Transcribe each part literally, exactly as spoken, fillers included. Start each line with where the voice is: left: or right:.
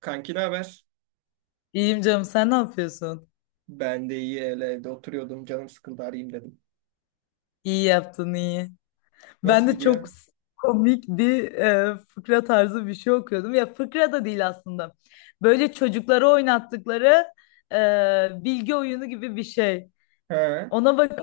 right: Kanki ne haber?
left: İyiyim canım, sen ne yapıyorsun?
right: Ben de iyi öyle evde oturuyordum. Canım sıkıldı arayayım dedim.
left: İyi yaptın, iyi. Ben
right: Nasıl
left: de çok
right: gidiyor?
left: s- komik bir e, fıkra tarzı bir şey okuyordum. Ya fıkra da değil aslında. Böyle çocuklara oynattıkları e, bilgi oyunu gibi bir şey.
right: He.
left: Ona bak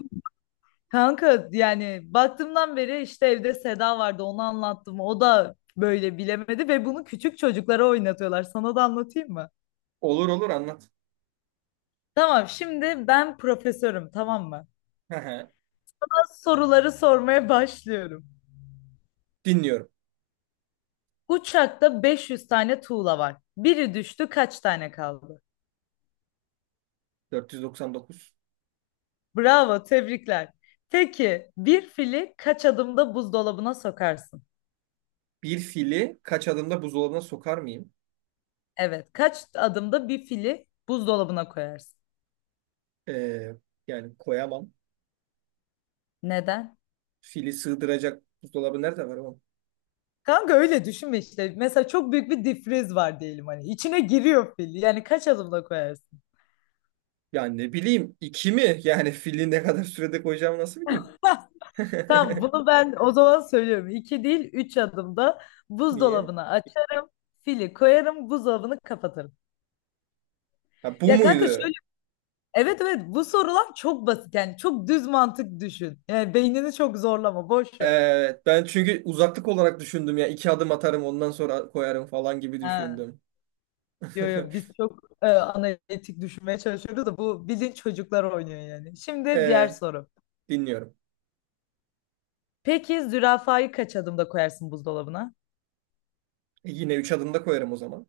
left: kanka, yani baktığımdan beri işte evde Seda vardı, onu anlattım. O da böyle bilemedi ve bunu küçük çocuklara oynatıyorlar. Sana da anlatayım mı?
right: Olur olur anlat.
left: Tamam, şimdi ben profesörüm, tamam mı?
right: He he.
left: Soruları sormaya başlıyorum.
right: Dinliyorum.
left: Uçakta beş yüz tane tuğla var. Biri düştü, kaç tane kaldı?
right: dört yüz doksan dokuz.
left: Bravo, tebrikler. Peki bir fili kaç adımda buzdolabına sokarsın?
right: Bir fili kaç adımda buzdolabına sokar mıyım?
left: Evet, kaç adımda bir fili buzdolabına koyarsın?
right: Ee, yani koyamam.
left: Neden?
right: Fili sığdıracak buzdolabı nerede var oğlum?
left: Kanka öyle düşünme işte. Mesela çok büyük bir difriz var diyelim hani. İçine giriyor fil. Yani kaç adımda koyarsın?
right: Yani ne bileyim iki mi? Yani fili ne kadar sürede koyacağımı nasıl bileyim?
left: Tamam, bunu ben o zaman söylüyorum. İki değil, üç adımda
right: Niye?
left: buzdolabına açarım. Fili koyarım, buzdolabını kapatırım.
right: Ha, bu
left: Ya kanka,
right: muydu?
left: evet evet, bu sorular çok basit, yani çok düz mantık düşün. Yani beynini çok zorlama, boş ver.
right: Evet ben çünkü uzaklık olarak düşündüm ya. İki adım atarım ondan sonra koyarım falan gibi
left: Ha,
right: düşündüm.
left: yo, yo, biz çok e, analitik düşünmeye çalışıyoruz da bu bilin çocuklar oynuyor yani. Şimdi diğer
right: Ee,
left: soru.
right: dinliyorum.
left: Peki zürafayı kaç adımda koyarsın buzdolabına?
right: E, yine üç adımda koyarım o zaman.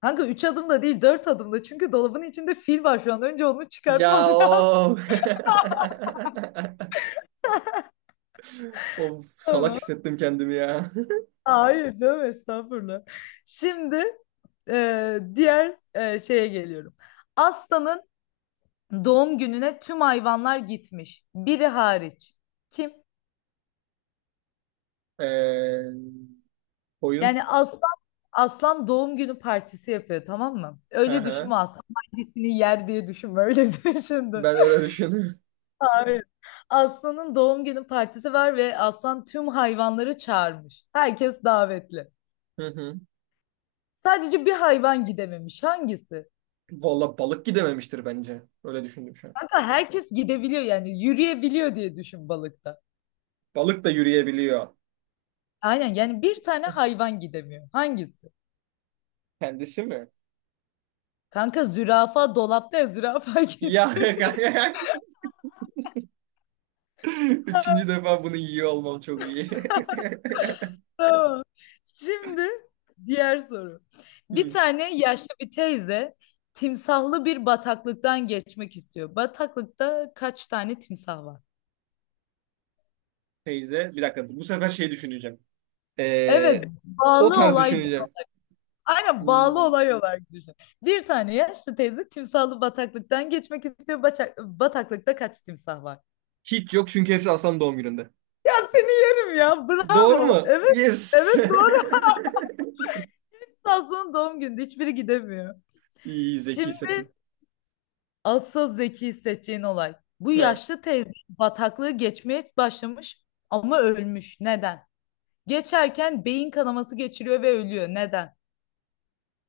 left: Kanka üç adımda değil, dört adımda, çünkü dolabın içinde fil var şu an. Önce onu çıkartman
right: Ya
left: lazım
right: o. Of salak
left: ama.
right: hissettim kendimi ya.
left: Hayır canım, estağfurullah. Şimdi e, diğer e, şeye geliyorum. Aslanın doğum gününe tüm hayvanlar gitmiş. Biri hariç. Kim?
right: Ee, oyun.
left: Yani aslan, aslan doğum günü partisi yapıyor, tamam mı? Öyle
right: Aha,
left: düşünme, aslan hangisini yer diye düşünme, öyle düşündüm.
right: ben öyle düşünüyorum.
left: Hayır. Aslan'ın doğum günü partisi var ve aslan tüm hayvanları çağırmış. Herkes davetli.
right: Hı hı.
left: Sadece bir hayvan gidememiş. Hangisi?
right: Valla balık gidememiştir bence. Öyle düşündüm şu an.
left: Kanka herkes gidebiliyor yani yürüyebiliyor diye düşün, balıkta.
right: Balık da yürüyebiliyor.
left: Aynen, yani bir tane hayvan gidemiyor. Hangisi?
right: Kendisi mi?
left: Kanka zürafa dolapta ya, zürafa
right: Ya
left: gidiyor.
right: kanka. Üçüncü defa bunu yiyor olmam çok iyi.
left: Tamam. Şimdi diğer soru. Bir
right: Hı.
left: tane yaşlı bir teyze timsahlı bir bataklıktan geçmek istiyor. Bataklıkta kaç tane timsah var?
right: Teyze. Bir dakika. Bu sefer şey düşüneceğim.
left: Evet,
right: Ee, o
left: bağlı
right: tarz
left: olay.
right: düşüneceğim.
left: Aynen, bağlı
right: Hmm.
left: olay olarak düşün. Bir tane yaşlı teyze timsahlı bataklıktan geçmek istiyor. Baça- bataklıkta kaç timsah var?
right: Hiç yok çünkü hepsi Aslan doğum gününde.
left: Ya seni yerim ya.
right: Doğru
left: Bravo.
right: mu?
left: Evet.
right: Yes.
left: Evet doğru. Aslında doğum günü, hiçbiri gidemiyor.
right: İyi zeki
left: Şimdi
right: hissettim.
left: asıl zeki hissedeceğin olay. Bu
right: Ha.
left: yaşlı teyze bataklığı geçmeye başlamış ama ölmüş. Neden? Geçerken beyin kanaması geçiriyor ve ölüyor. Neden?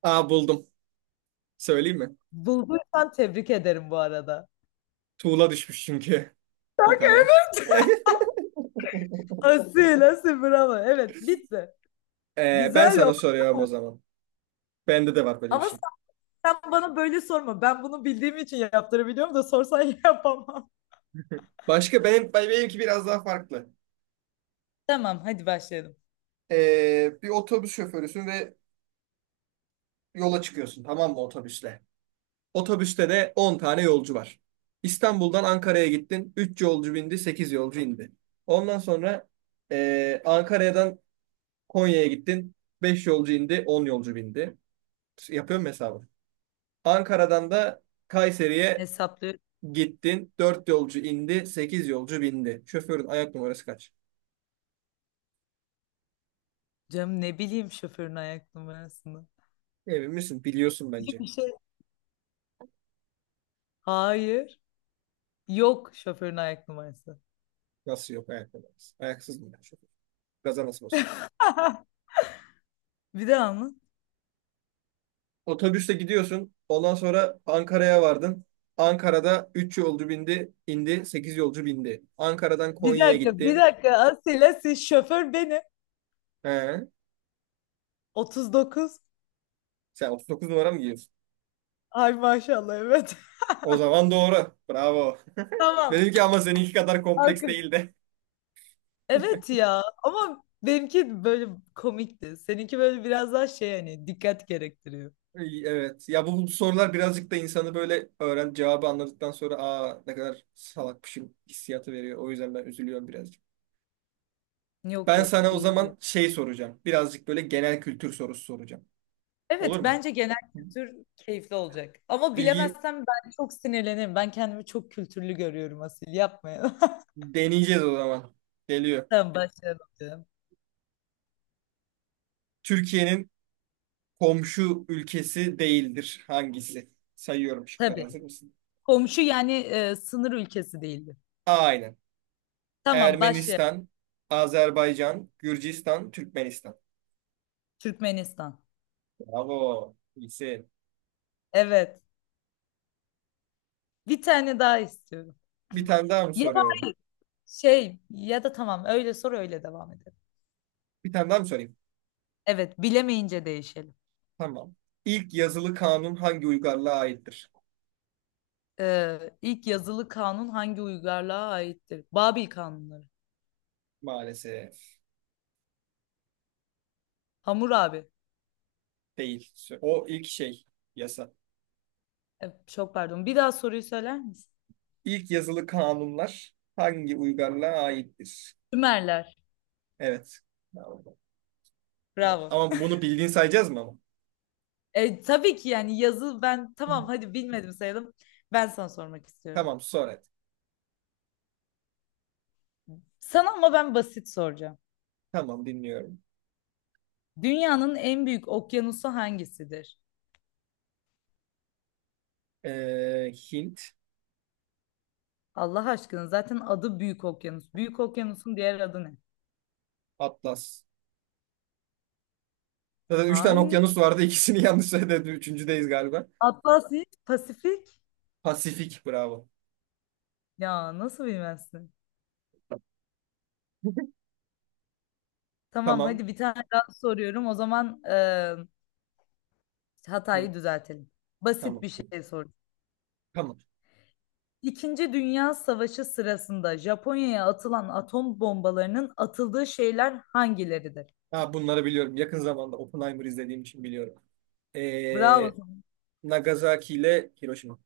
right: Aa, buldum. Söyleyeyim mi?
left: Bulduysan tebrik ederim bu arada.
right: Tuğla düşmüş çünkü yukarıdan.
left: Asil, asil bravo. Evet, bitti.
right: Ee, ben
left: Güzel o.
right: sana soruyorum o zaman. Bende de var böyle bir
left: Ama sen,
right: şey.
left: sen bana böyle sorma. Ben bunu bildiğim için yaptırabiliyorum da sorsan yapamam.
right: Başka benim benimki biraz daha farklı.
left: Tamam, hadi başlayalım.
right: Ee, bir otobüs şoförüsün ve yola çıkıyorsun, tamam mı, otobüsle? Otobüste de on tane yolcu var. İstanbul'dan Ankara'ya gittin. Üç yolcu bindi, sekiz yolcu indi. Ondan sonra ee, Ankara'dan Konya'ya gittin. Beş yolcu indi, on yolcu bindi. Yapıyorum hesabı. Ankara'dan da Kayseri'ye
left: Hesaplıyorum.
right: gittin. Dört yolcu indi, sekiz yolcu bindi. Şoförün ayak numarası kaç?
left: Canım, ne bileyim şoförün ayak numarasını.
right: Emin misin? Biliyorsun bence.
left: Bir şey. Hayır. Yok, şoförün ayak numarası.
right: Nasıl yok ayak numarası? Ayaksız mı yani şoför? Gaza nasıl basıyor?
left: Bir daha mı?
right: Otobüste gidiyorsun. Ondan sonra Ankara'ya vardın. Ankara'da üç yolcu bindi, indi, sekiz yolcu bindi. Ankara'dan
left: Bir
right: Konya'ya
left: dakika, bir
right: gittin.
left: dakika. Asila, siz şoför benim.
right: He.
left: otuz dokuz.
right: Sen otuz dokuz numara mı giyiyorsun?
left: Ay maşallah, evet.
right: O zaman doğru. Bravo.
left: Tamam.
right: Benimki ama seninki kadar kompleks
left: Arkadaş.
right: değildi.
left: Evet ya, ama benimki böyle komikti. Seninki böyle biraz daha şey, hani dikkat gerektiriyor.
right: İyi, evet. Ya bu, bu sorular birazcık da insanı böyle öğren cevabı anladıktan sonra, aa, ne kadar salakmışım hissiyatı veriyor. O yüzden ben üzülüyorum birazcık.
left: Yok
right: Ben
left: yok,
right: sana o
left: değil ya.
right: zaman şey soracağım. Birazcık böyle genel kültür sorusu soracağım.
left: Evet,
right: Olur mu?
left: bence genel kültür keyifli olacak. Ama
right: Bilgi
left: bilemezsem ben çok sinirlenirim. Ben kendimi çok kültürlü görüyorum Asil. Yapmayın.
right: deneyeceğiz o zaman. Geliyor.
left: Tamam, başlayalım canım.
right: Türkiye'nin komşu ülkesi değildir. Hangisi? Sayıyorum şıkları.
left: Tabii.
right: Hazır mısın?
left: Komşu yani e, sınır ülkesi değildi.
right: A.
left: Tamam, başlayalım.
right: Ermenistan, Azerbaycan, Gürcistan, Türkmenistan.
left: Türkmenistan.
right: Bravo. İyisin.
left: Evet. Bir tane daha istiyorum.
right: Bir tane daha mı
left: Ya da
right: soruyorum?
left: hayır, şey, ya da tamam, öyle sor, öyle devam edelim.
right: Bir tane daha mı sorayım?
left: Evet, bilemeyince değişelim.
right: Tamam. İlk yazılı kanun hangi uygarlığa aittir?
left: Ee, ilk yazılı kanun hangi uygarlığa aittir? Babil kanunları.
right: Maalesef
left: Hammurabi.
right: değil. O ilk şey yasa.
left: E, çok pardon. Bir daha soruyu söyler misin?
right: İlk yazılı kanunlar hangi uygarlığa aittir?
left: Sümerler.
right: Evet. Tamam, tamam.
left: Bravo.
right: Ama bunu bildiğin sayacağız mı ama?
left: E, tabii ki, yani yazı, ben tamam, hadi bilmedim sayalım. Ben sana sormak istiyorum.
right: Tamam, sor hadi.
left: Sana ama ben basit soracağım.
right: Tamam, dinliyorum.
left: Dünyanın en büyük okyanusu hangisidir?
right: Ee, Hint.
left: Allah aşkına, zaten adı Büyük Okyanus. Büyük Okyanus'un diğer adı ne?
right: Atlas. Zaten üç tane
left: Hayır.
right: okyanus vardı. İkisini yanlış söyledim. Üçüncüdeyiz galiba.
left: Atlasya, Pasifik.
right: Pasifik. Bravo.
left: Ya nasıl bilmezsin? Tamam,
right: Tamam.
left: hadi bir tane daha soruyorum. O zaman e,
right: Hı,
left: hatayı düzeltelim. Basit
right: tamam.
left: bir şey sorayım.
right: Tamam.
left: İkinci Dünya Savaşı sırasında Japonya'ya atılan atom bombalarının atıldığı şehirler hangileridir?
right: Ha, bunları biliyorum. Yakın zamanda Oppenheimer izlediğim için biliyorum.
left: Bravo,
right: Ee, Nagasaki ile Hiroşima.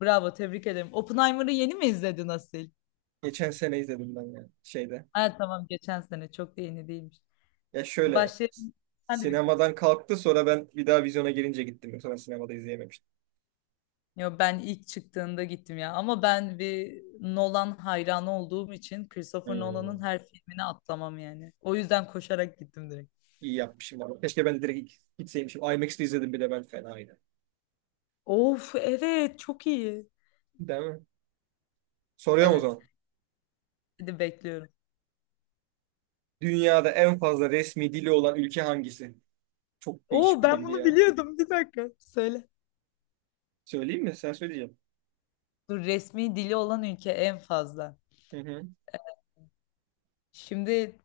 left: bravo tebrik ederim. Oppenheimer'ı yeni mi izledin Asil?
right: Geçen sene izledim ben yani şeyde.
left: Ha, tamam, geçen sene çok da yeni değilmiş.
right: Ya şöyle
left: Başlayalım. Hadi bir tane.
right: sinemadan kalktı, sonra ben bir daha vizyona girince gittim. Yoksa ben sinemada izleyememiştim.
left: Yo, ben ilk çıktığında gittim ya. Ama ben bir Nolan hayranı olduğum için Christopher Nolan'ın
right: Hmm.
left: her filmini atlamam yani. O yüzden koşarak gittim direkt.
right: İyi yapmışım ama. Keşke ben de direkt gitseymişim. aymaks'te izledim bile, ben fenaydı.
left: Of evet, çok iyi.
right: Değil mi? Soruyorum o
left: Evet.
right: zaman.
left: Hadi bekliyorum.
right: Dünyada en fazla resmi dili olan ülke hangisi? Çok değişik
left: Oo,
right: bir
left: ben
right: bilgi
left: bunu
right: ya.
left: biliyordum. Bir dakika, söyle.
right: Söyleyeyim mi? Sen söyleyeceğim.
left: Dur, resmi dili olan ülke en fazla.
right: Hı hı.
left: Şimdi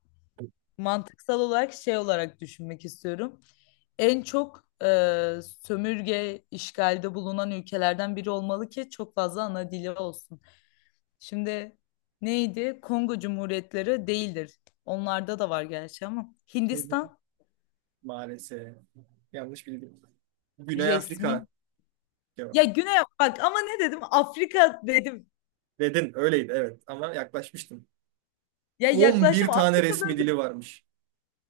left: mantıksal olarak şey olarak düşünmek istiyorum. En çok e, sömürge işgalde bulunan ülkelerden biri olmalı ki çok fazla ana dili olsun. Şimdi neydi? Kongo Cumhuriyetleri değildir. Onlarda da var gerçi ama.
right: Hı hı.
left: Hindistan
right: Maalesef. Yanlış bildim. Güney
left: resmi.
right: Afrika cevap.
left: Ya Güney, bak ama ne dedim? Afrika dedim.
right: Dedin, öyleydi evet, ama yaklaşmıştın.
left: Ya yaklaştım,
right: on bir tane
left: Afrika
right: resmi
left: bölgesi
right: dili varmış.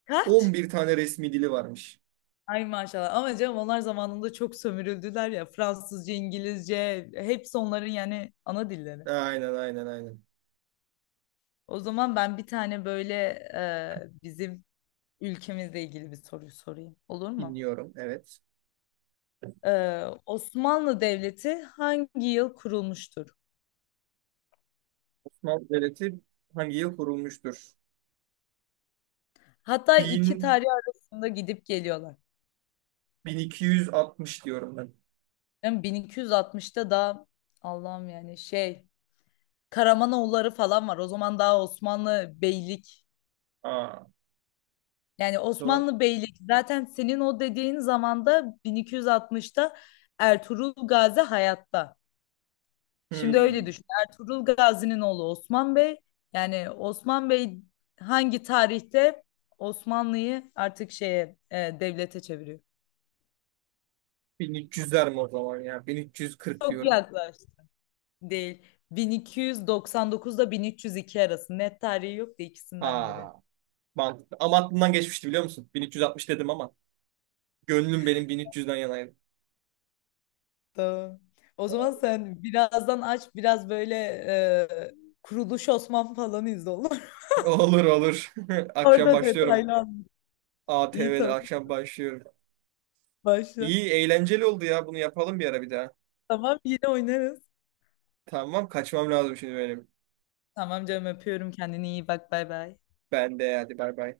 left: kaç?
right: on bir tane resmi dili varmış.
left: Ay maşallah, ama canım onlar zamanında çok sömürüldüler ya. Fransızca, İngilizce hepsi onların yani ana dilleri.
right: Aynen aynen aynen.
left: O zaman ben bir tane böyle e, bizim ülkemizle ilgili bir soru sorayım. Olur mu?
right: Dinliyorum, evet.
left: Ee, Osmanlı Devleti hangi yıl kurulmuştur?
right: Osmanlı Devleti hangi yıl kurulmuştur?
left: Hatta iki
right: bin,
left: tarih arasında gidip geliyorlar.
right: bin iki yüz altmış diyorum ben.
left: Yani bin iki yüz altmışta da, Allah'ım yani şey, Karamanoğulları falan var. O zaman daha Osmanlı beylik.
right: Aa, o
left: Yani
right: zaman.
left: Osmanlı beylik zaten senin o dediğin zamanda, bin iki yüz altmışta Ertuğrul Gazi hayatta. Şimdi öyle
right: Hmm.
left: düşün. Ertuğrul Gazi'nin oğlu Osman Bey. Yani Osman Bey hangi tarihte Osmanlı'yı artık şeye e, devlete çeviriyor?
right: bin üç yüzler mi o zaman ya? bin üç yüz kırk
left: Çok
right: diyorum.
left: yaklaştı. Değil. bin iki yüz doksan dokuzda bin üç yüz iki arası. Net tarihi yok da ikisinden biri.
right: Ha, mantıklı. Ama aklımdan geçmişti, biliyor musun? bin üç yüz altmış dedim ama gönlüm benim bin üç yüzden yanaydı.
left: Tamam. O zaman sen birazdan aç biraz böyle e, Kuruluş Osman falan izle, olur.
right: Olur olur. Akşam
left: Orada
right: başlıyorum.
left: detaylı anlat.
right: A,
left: İyi,
right: ATV'de
left: tamam,
right: akşam başlıyorum.
left: başla.
right: İyi, eğlenceli oldu ya. Bunu yapalım bir ara bir daha.
left: Tamam, yine oynarız.
right: Tamam, kaçmam lazım şimdi benim.
left: Tamam canım, öpüyorum, kendine iyi bak, bay bay.
right: Ben de hadi, bay bay.